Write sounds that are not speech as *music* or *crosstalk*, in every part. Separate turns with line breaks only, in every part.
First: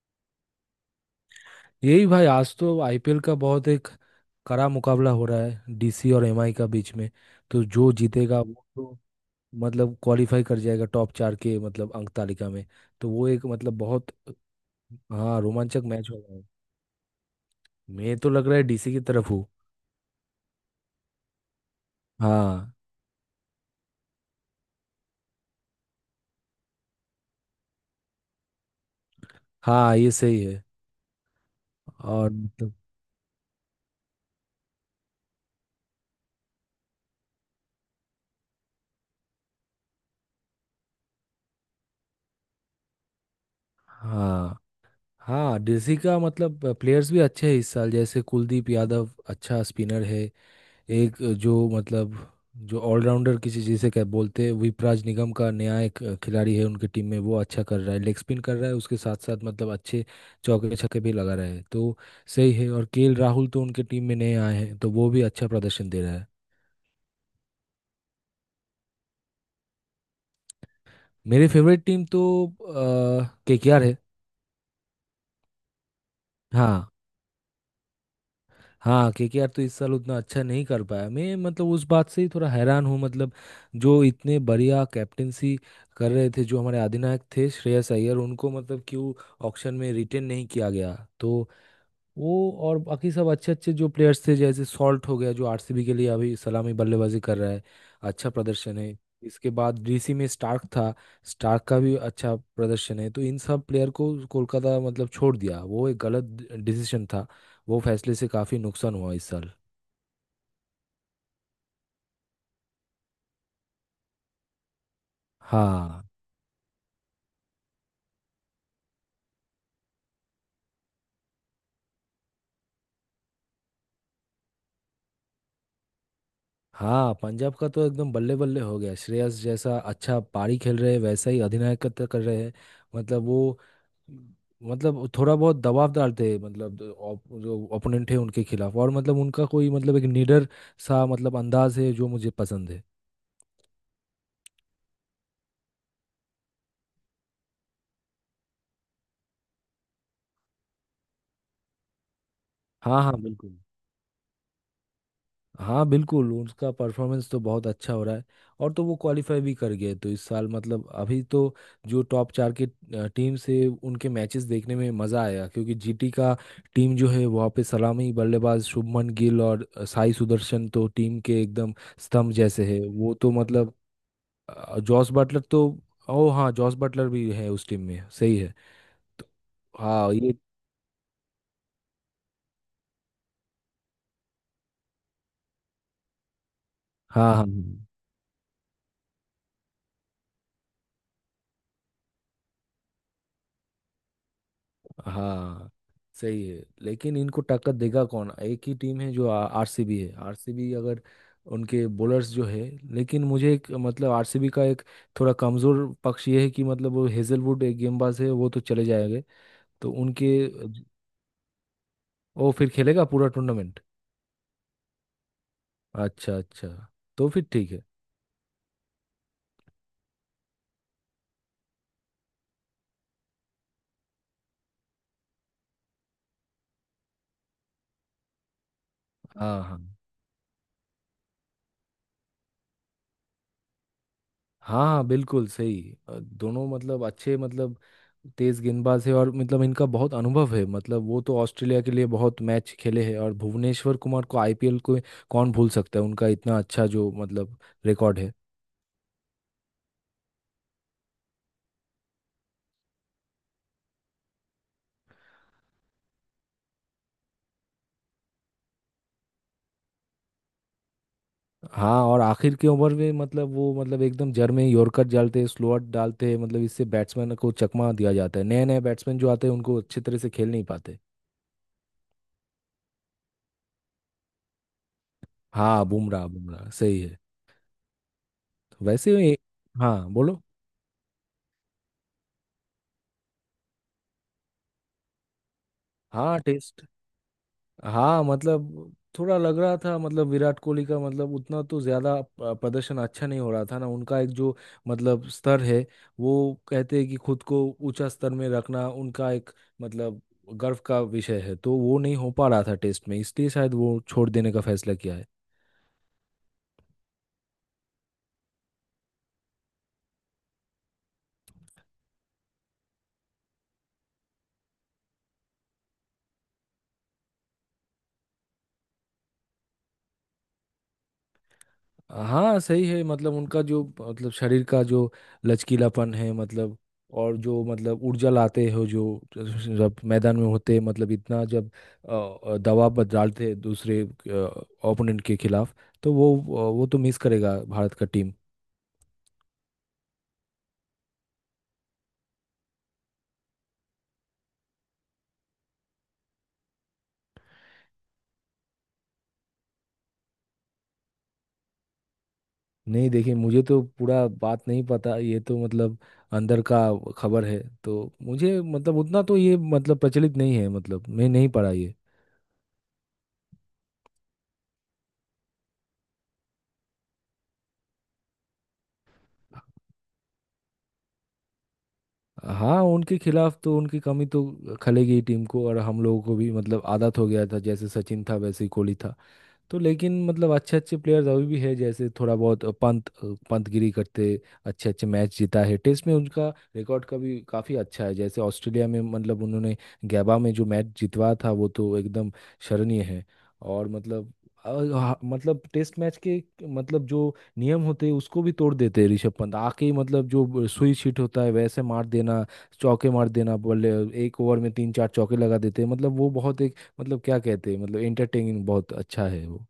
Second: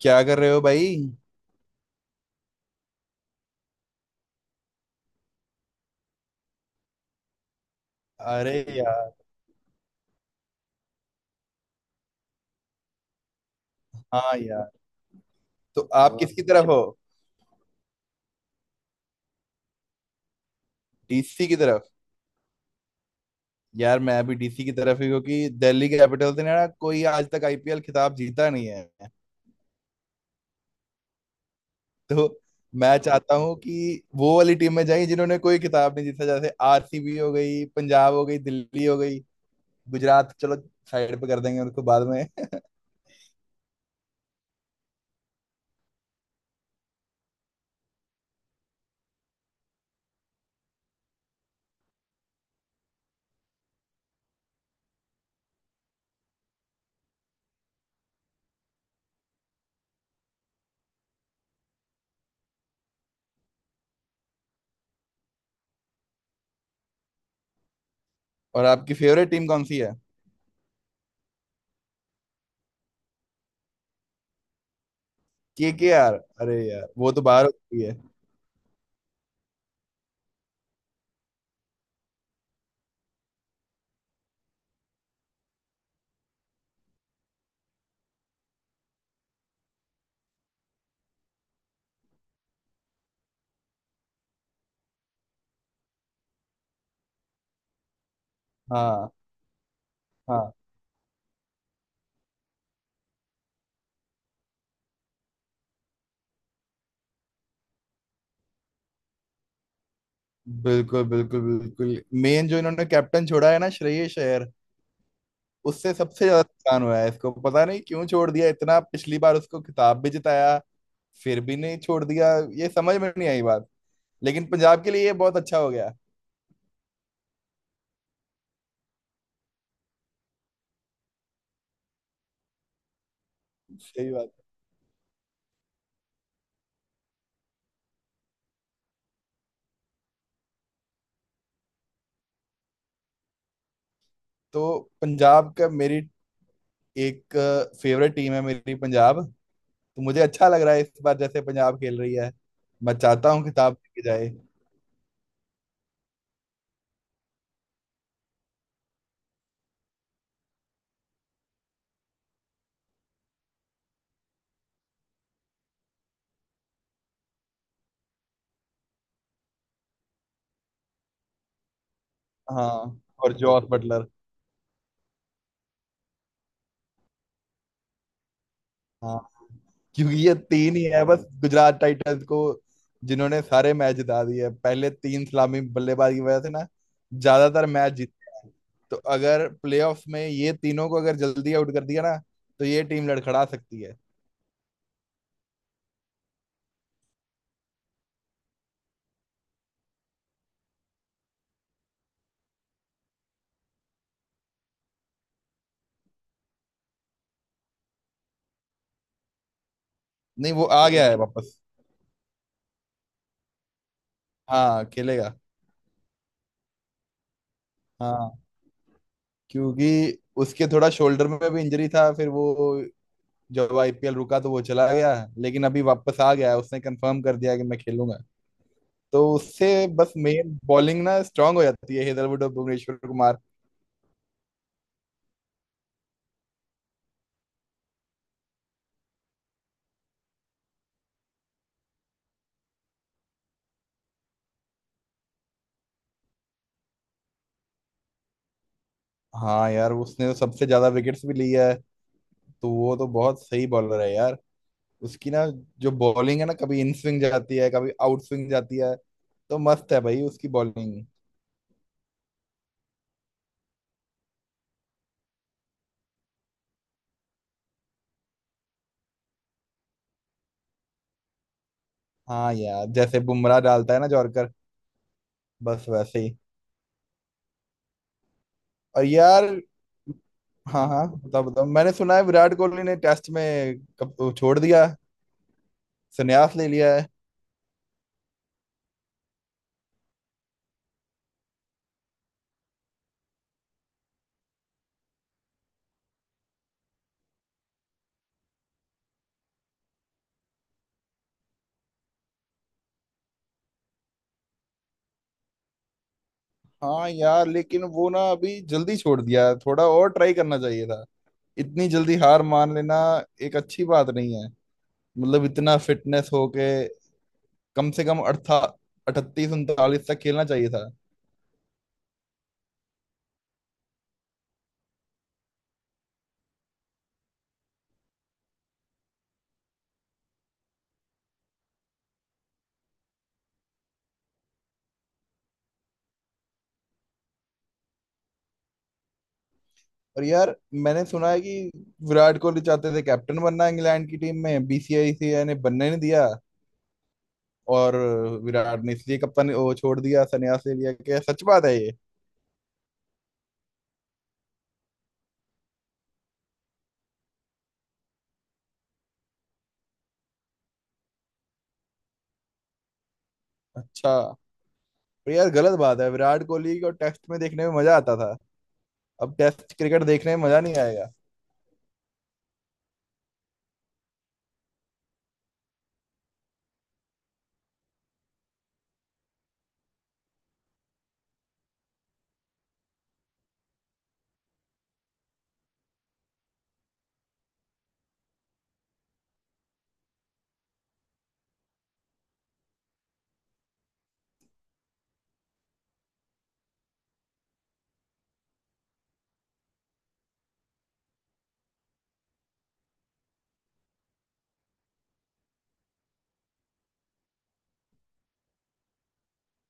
क्या कर रहे हो भाई?
यही भाई, आज तो आईपीएल का बहुत एक कड़ा मुकाबला हो रहा है डीसी और एमआई का बीच में। तो जो जीतेगा वो
अरे
तो
यार।
मतलब क्वालिफाई कर जाएगा टॉप चार के, मतलब अंक तालिका में। तो वो एक मतलब बहुत, हाँ,
तो
रोमांचक मैच
आप
हो
और
रहा है।
किसकी तरफ हो?
मैं तो लग रहा है डीसी की तरफ हूँ।
*laughs* डीसी की तरफ।
हाँ।
यार मैं भी डीसी की तरफ ही, क्योंकि दिल्ली कैपिटल्स ने ना कोई आज तक आईपीएल खिताब जीता नहीं है।
हाँ, ये सही है।
तो
और मतलब।
मैं चाहता हूँ कि वो वाली टीम में जाएं जिन्होंने कोई खिताब नहीं जीता, जैसे आरसीबी हो गई, पंजाब हो गई, दिल्ली हो गई। गुजरात चलो साइड पे कर देंगे उनको बाद में। *laughs*
हाँ, हाँ, डीसी का मतलब प्लेयर्स भी अच्छे हैं इस साल, जैसे कुलदीप यादव अच्छा स्पिनर है। एक जो मतलब, जो ऑलराउंडर किसी, जिसे क्या बोलते हैं, विपराज निगम का नया एक खिलाड़ी है उनके टीम में, वो अच्छा कर रहा है, लेग स्पिन कर रहा है, उसके साथ साथ मतलब अच्छे चौके छक्के भी लगा रहा है। तो सही है। और केएल राहुल तो उनके टीम में नए आए हैं तो वो भी अच्छा प्रदर्शन दे रहा है।
और आपकी फेवरेट टीम कौन सी है?
मेरी फेवरेट टीम तो केकेआर है।
केकेआर? अरे
हाँ।
यार वो तो बाहर हो चुकी है।
हाँ, केकेआर तो इस साल उतना अच्छा नहीं कर पाया। मैं मतलब उस बात से ही थोड़ा हैरान हूँ, मतलब जो इतने बढ़िया कैप्टेंसी कर रहे थे, जो हमारे अधिनायक थे श्रेयस अय्यर, उनको मतलब क्यों ऑक्शन में रिटेन नहीं किया गया। तो वो और बाकी सब अच्छे अच्छे जो प्लेयर्स थे, जैसे सॉल्ट हो गया जो आरसीबी के लिए अभी सलामी बल्लेबाजी कर रहा है, अच्छा प्रदर्शन है।
हाँ।
इसके बाद डीसी में
हाँ।
स्टार्क था। स्टार्क का भी अच्छा प्रदर्शन है, तो इन सब प्लेयर को कोलकाता मतलब छोड़ दिया, वो एक गलत डिसीजन था। वो फैसले से काफ़ी नुकसान हुआ इस साल।
बिल्कुल बिल्कुल बिल्कुल, मेन जो इन्होंने कैप्टन छोड़ा है ना, श्रेयस अय्यर, उससे
हाँ।
सबसे ज्यादा नुकसान हुआ है। इसको पता नहीं क्यों छोड़ दिया, इतना पिछली बार उसको खिताब भी जिताया, फिर भी नहीं छोड़ दिया, ये समझ में नहीं आई बात। लेकिन पंजाब के लिए ये बहुत अच्छा हो गया।
हाँ, पंजाब का तो एकदम बल्ले बल्ले हो गया, श्रेयस जैसा अच्छा पारी खेल रहे हैं वैसा ही अधिनायकत्व कर रहे हैं। मतलब वो,
सही बात।
मतलब वो थोड़ा बहुत दबाव डालते हैं, मतलब जो जो ओपोनेंट है उनके खिलाफ, और मतलब उनका कोई मतलब एक निडर सा मतलब अंदाज है जो मुझे पसंद है।
तो पंजाब का, मेरी एक फेवरेट टीम है मेरी, पंजाब। तो मुझे अच्छा लग रहा है इस बार जैसे पंजाब खेल रही है। मैं
हाँ, हाँ,
चाहता हूँ
बिल्कुल।
खिताब लेके जाए।
हाँ, बिल्कुल, उसका परफॉर्मेंस तो बहुत अच्छा हो रहा है। और तो वो क्वालिफाई भी कर गए, तो इस साल मतलब अभी तो जो टॉप चार के टीम से उनके मैचेस देखने में मज़ा आएगा, क्योंकि जीटी का टीम जो है वहाँ पे सलामी बल्लेबाज शुभमन गिल और साई सुदर्शन तो टीम के एकदम स्तंभ जैसे है
हाँ,
वो तो
और जॉस
मतलब।
बटलर।
जॉस बटलर तो, ओ हाँ, जॉस बटलर भी है उस टीम में, सही है।
हाँ,
तो हाँ,
क्योंकि
ये।
ये तीन ही है बस गुजरात टाइटंस को, जिन्होंने सारे मैच जिता दिए पहले तीन सलामी बल्लेबाज की वजह से ना,
हाँ।
ज्यादातर
हाँ।
मैच जीत। तो अगर प्लेऑफ्स में ये तीनों को अगर जल्दी आउट कर दिया ना, तो ये टीम लड़खड़ा सकती है।
हाँ, सही है। लेकिन इनको टक्कर देगा कौन? एक ही टीम है जो आरसीबी है। आरसीबी अगर उनके बॉलर्स जो है, लेकिन मुझे एक मतलब आरसीबी का एक थोड़ा कमजोर पक्ष ये है कि मतलब वो हेजलवुड एक गेंदबाज है, वो तो चले जाएंगे तो उनके।
नहीं, वो आ गया है बिल्कुल वापस।
वो फिर खेलेगा पूरा टूर्नामेंट?
हाँ खेलेगा।
अच्छा, अच्छा। तो फिर ठीक है।
हाँ, क्योंकि उसके थोड़ा शोल्डर में भी इंजरी था, फिर वो जब आईपीएल रुका तो वो चला गया। लेकिन अभी वापस आ गया है, उसने कंफर्म कर दिया कि मैं खेलूंगा। तो
हाँ। हाँ,
उससे बस मेन बॉलिंग ना स्ट्रांग हो जाती है, हेदरवुड और भुवनेश्वर कुमार।
हाँ, हाँ बिल्कुल सही। दोनों मतलब अच्छे मतलब तेज गेंदबाज है, और मतलब इनका बहुत अनुभव है, मतलब वो तो ऑस्ट्रेलिया के लिए बहुत मैच खेले हैं, और भुवनेश्वर कुमार को आईपीएल को कौन भूल सकता है? उनका इतना अच्छा जो मतलब रिकॉर्ड है।
हाँ यार, उसने तो सबसे ज्यादा विकेट्स भी लिया है। तो वो तो बहुत सही बॉलर है यार। उसकी ना जो बॉलिंग है ना, कभी इन स्विंग जाती है, कभी आउट स्विंग जाती है। तो मस्त है भाई उसकी बॉलिंग।
हाँ, और आखिर के ओवर में मतलब वो मतलब एकदम जड़ में यॉर्कर डालते हैं, स्लोअर डालते हैं, मतलब इससे बैट्समैन को चकमा दिया जाता है। नए नए बैट्समैन जो आते हैं उनको अच्छे तरह से खेल नहीं पाते।
हाँ यार, जैसे बुमराह डालता है ना जॉर्कर,
हाँ,
बस वैसे
बुमराह
ही।
बुमराह सही है।
और
वैसे
यार।
हाँ, बोलो।
हाँ हाँ बताओ बताओ, मैंने सुना है विराट कोहली ने टेस्ट में छोड़ दिया,
हाँ,
संन्यास ले
टेस्ट।
लिया।
हाँ, मतलब थोड़ा लग रहा था, मतलब विराट कोहली का मतलब उतना तो ज्यादा प्रदर्शन अच्छा नहीं हो रहा था ना, उनका एक जो मतलब स्तर है वो, कहते हैं कि खुद को ऊंचा स्तर में रखना उनका एक मतलब गर्व का विषय है, तो वो नहीं हो पा रहा था टेस्ट में, इसलिए शायद वो छोड़ देने का फैसला किया है।
हाँ यार, लेकिन वो ना अभी जल्दी छोड़ दिया, थोड़ा और ट्राई करना चाहिए था। इतनी जल्दी हार मान लेना एक अच्छी बात नहीं है। मतलब इतना फिटनेस होके कम से कम अड़था 38 39 तक खेलना चाहिए था।
हाँ, सही है, मतलब उनका जो मतलब शरीर का जो लचकीलापन है मतलब, और जो मतलब ऊर्जा लाते हो जो जब मैदान में होते हैं मतलब, इतना जब दबाव पर डालते हैं दूसरे ओपोनेंट के खिलाफ, तो वो तो मिस करेगा भारत का टीम।
और यार, मैंने सुना है कि विराट कोहली चाहते थे कैप्टन बनना इंग्लैंड की टीम में, बीसीसीआई ने बनने नहीं दिया। और विराट ने इसलिए कप्तान वो छोड़ दिया, संन्यास ले लिया, क्या सच बात है ये?
नहीं, देखिए, मुझे तो पूरा बात नहीं पता, ये तो मतलब अंदर का खबर है, तो मुझे मतलब उतना तो ये मतलब प्रचलित नहीं है, मतलब मैं नहीं पढ़ा ये।
अच्छा। पर यार गलत बात है, विराट कोहली को टेस्ट में देखने में मजा आता था। अब टेस्ट क्रिकेट देखने में मजा नहीं आएगा।
हाँ, उनके खिलाफ तो उनकी कमी तो खलेगी ही टीम को, और हम लोगों को भी मतलब आदत हो गया था, जैसे सचिन था वैसे ही कोहली था। तो लेकिन मतलब अच्छे अच्छे प्लेयर्स अभी भी है, जैसे थोड़ा बहुत पंत पंतगिरी करते अच्छे अच्छे मैच जीता है टेस्ट में, उनका रिकॉर्ड का भी काफ़ी अच्छा है। जैसे ऑस्ट्रेलिया में मतलब उन्होंने गैबा में जो मैच जितवा था वो तो एकदम शरणीय है। और मतलब मतलब टेस्ट मैच के मतलब जो नियम होते हैं उसको भी तोड़ देते हैं ऋषभ पंत आके ही, मतलब जो सुई छिट होता है वैसे मार देना, चौके मार देना बल्ले, एक ओवर में तीन चार चौके लगा देते हैं, मतलब वो बहुत मतलब क्या कहते हैं मतलब एंटरटेनिंग, बहुत अच्छा है वो।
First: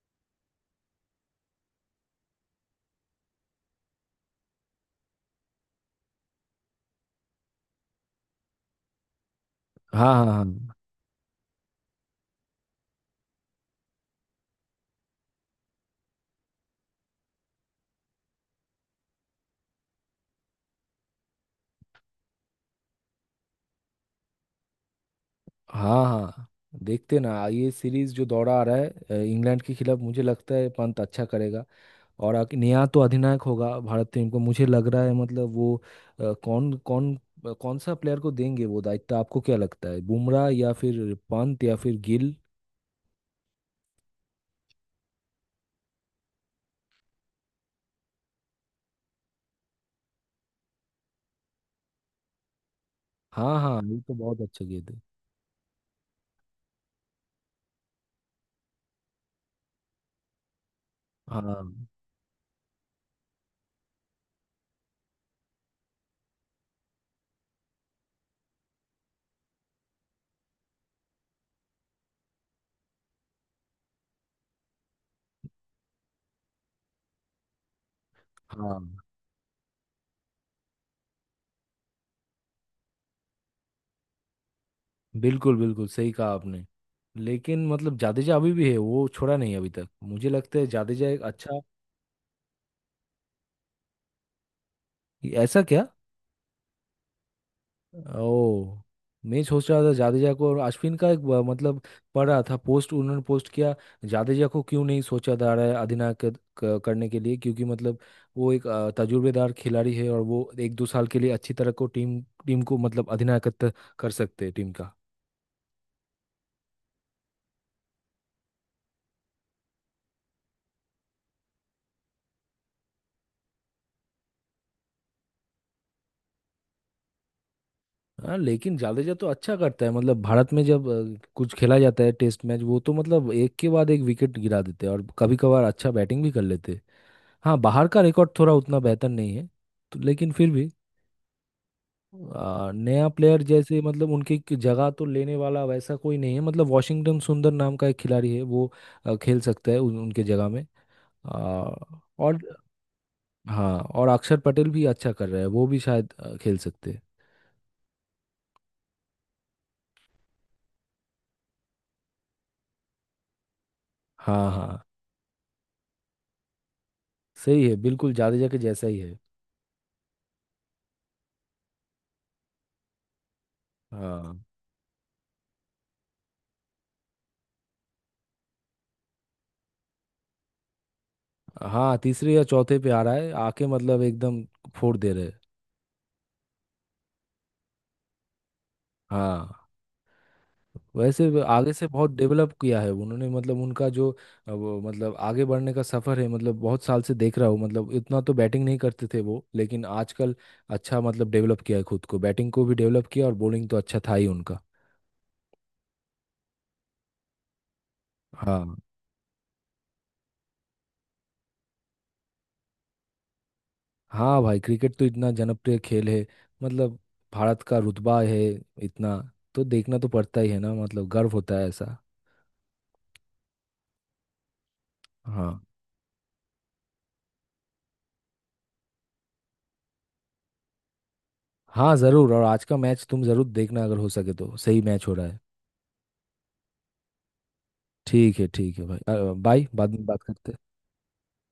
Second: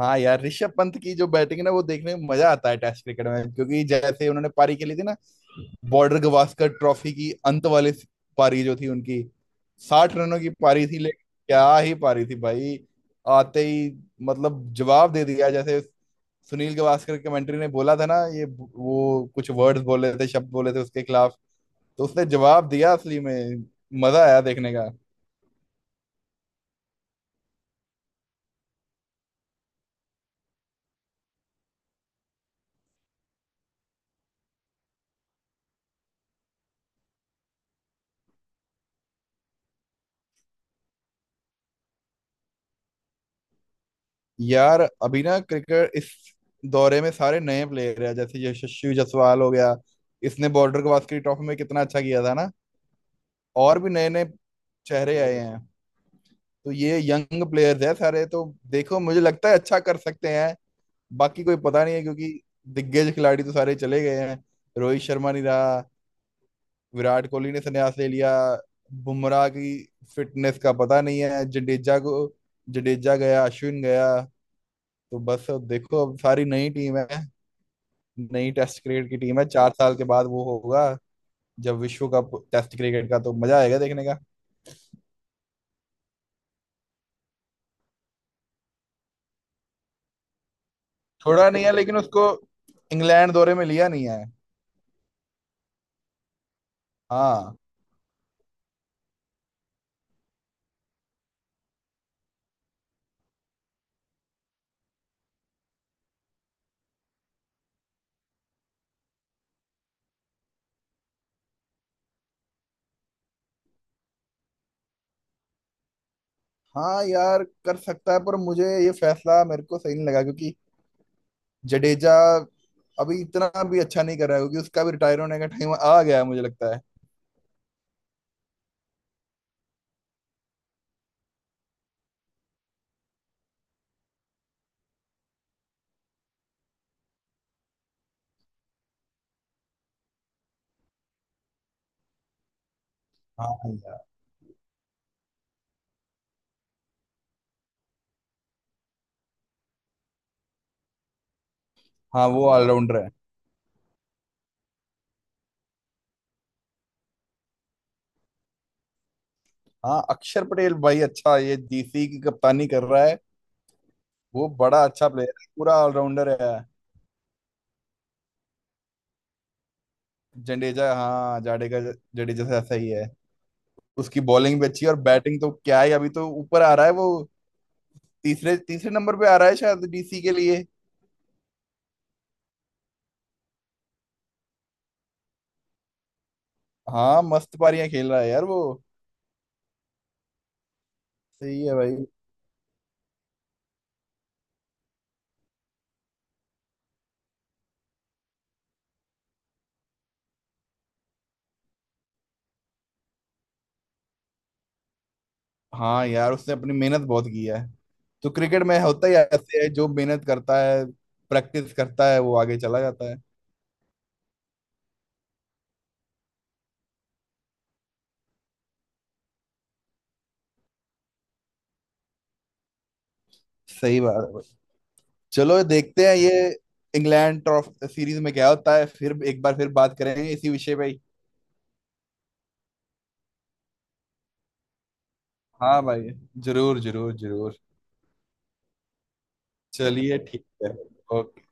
हाँ यार, ऋषभ पंत की जो बैटिंग है ना, वो देखने में मजा आता है टेस्ट क्रिकेट में, क्योंकि जैसे उन्होंने पारी खेली थी ना, बॉर्डर गावस्कर ट्रॉफी की अंत वाली पारी जो थी उनकी,
हाँ,
60 रनों
हाँ,
की पारी थी, लेकिन क्या ही पारी थी भाई। आते ही मतलब जवाब दे दिया, जैसे सुनील गावस्कर कमेंट्री ने बोला था ना, ये वो कुछ वर्ड्स बोले थे, शब्द बोले थे उसके खिलाफ, तो उसने जवाब दिया असली में। मजा आया देखने का।
हाँ। हाँ, हाँ, देखते ना ये सीरीज जो दौरा आ रहा है इंग्लैंड के खिलाफ, मुझे लगता है पंत अच्छा करेगा। और आखिर नया तो अधिनायक होगा भारत टीम को, मुझे लग रहा है मतलब वो अ, कौन कौन अ, कौन सा प्लेयर को देंगे वो दायित्व? आपको क्या लगता है, बुमराह या फिर पंत या फिर गिल?
यार, अभी ना क्रिकेट इस दौरे में सारे नए प्लेयर हैं, जैसे यशस्वी जायसवाल हो गया। इसने बॉर्डर गवास्कर ट्रॉफी में कितना अच्छा किया था ना।
हाँ,
और
हाँ,
भी
ये
नए
तो
नए
बहुत अच्छे गेंद है।
चेहरे आए हैं। तो ये यंग प्लेयर्स हैं सारे, तो देखो मुझे लगता है अच्छा कर सकते हैं। बाकी कोई
हाँ,
पता नहीं है, क्योंकि दिग्गज खिलाड़ी तो सारे चले गए हैं। रोहित शर्मा नहीं रहा, विराट कोहली ने संन्यास ले लिया, बुमराह की फिटनेस का पता नहीं है, जडेजा को, जडेजा गया, अश्विन गया। तो बस अब देखो, अब सारी नई टीम है, नई
हाँ,
टेस्ट क्रिकेट की टीम है। चार साल के बाद वो होगा जब विश्व कप टेस्ट क्रिकेट का, तो मजा आएगा देखने का।
बिल्कुल बिल्कुल सही कहा आपने। लेकिन मतलब जाडेजा अभी भी है, वो छोड़ा नहीं अभी तक, मुझे लगता है जाडेजा एक
थोड़ा
अच्छा।
नहीं है लेकिन उसको इंग्लैंड दौरे में लिया नहीं है।
ऐसा क्या?
हाँ।
ओ। मैं सोच रहा था जाडेजा को और अश्विन का एक मतलब पढ़ रहा था पोस्ट, उन्होंने पोस्ट किया। जाडेजा को क्यों नहीं सोचा जा रहा है अधिनायक करने के लिए? क्योंकि मतलब वो एक तजुर्बेदार खिलाड़ी है, और वो एक दो साल के लिए अच्छी तरह को टीम टीम को मतलब अधिनायकत्व कर सकते हैं टीम का।
हाँ यार कर सकता है, पर मुझे ये फैसला, मेरे को सही नहीं लगा, क्योंकि जडेजा अभी इतना भी अच्छा नहीं कर रहा है, क्योंकि उसका भी रिटायर होने का टाइम आ गया है मुझे लगता है।
हाँ, लेकिन जाडेजा तो अच्छा करता है मतलब, भारत में जब कुछ खेला जाता है टेस्ट मैच, वो तो मतलब एक के बाद एक विकेट गिरा देते हैं, और कभी कभार अच्छा बैटिंग भी कर लेते हैं। हाँ, बाहर का रिकॉर्ड थोड़ा उतना बेहतर नहीं है। तो लेकिन फिर भी नया प्लेयर
हाँ
जैसे
यार।
मतलब उनकी जगह तो लेने वाला वैसा कोई नहीं है, मतलब वॉशिंगटन सुंदर नाम का एक खिलाड़ी है, वो खेल सकता है उनके जगह में। आ,
हाँ
और।
वो ऑलराउंडर है।
हाँ, और अक्षर पटेल भी अच्छा कर रहा है, वो भी शायद खेल सकते हैं।
हाँ, अक्षर पटेल भाई अच्छा, ये डीसी की कप्तानी कर रहा है। वो
हाँ, हाँ,
बड़ा अच्छा प्लेयर है, पूरा ऑलराउंडर है।
सही है, बिल्कुल जाडेजा के जैसा ही है।
जडेजा, हाँ जाडेजा, जडेजा से ऐसा ही है। उसकी
हाँ।
बॉलिंग भी अच्छी है, और बैटिंग तो क्या है, अभी तो ऊपर आ रहा है वो। तीसरे तीसरे नंबर पे आ रहा है शायद डीसी के लिए।
हाँ, तीसरे या चौथे पे आ रहा है, आके मतलब एकदम फोड़ दे रहे हैं।
हाँ मस्त पारियां खेल रहा है यार वो।
हाँ, वैसे वे
सही
आगे
है
से
भाई।
बहुत डेवलप किया है उन्होंने, मतलब उनका जो वो मतलब आगे बढ़ने का सफर है, मतलब बहुत साल से देख रहा हूँ, मतलब इतना तो बैटिंग नहीं करते थे वो, लेकिन आजकल अच्छा मतलब डेवलप किया है खुद को, बैटिंग को भी डेवलप किया, और बॉलिंग तो अच्छा था ही उनका।
हाँ यार, उसने अपनी मेहनत बहुत की है। तो क्रिकेट
हाँ।
में होता ही ऐसे है, जो मेहनत करता है, प्रैक्टिस करता है, वो आगे चला जाता है।
हाँ भाई, क्रिकेट तो इतना जनप्रिय खेल है मतलब, भारत का रुतबा है इतना, तो देखना तो पड़ता ही है ना, मतलब गर्व होता है ऐसा।
सही बात है भाई। चलो
हाँ।
देखते हैं ये इंग्लैंड ट्रॉफी सीरीज में क्या होता है, फिर एक बार फिर बात करेंगे इसी विषय पे ही।
हाँ ज़रूर, और आज का मैच तुम ज़रूर देखना अगर हो सके तो, सही मैच हो रहा है।
हाँ भाई, जरूर जरूर जरूर।
ठीक है, ठीक है भाई, बाय, बाद में
चलिए
बात
ठीक
करते हैं।
है, ओके।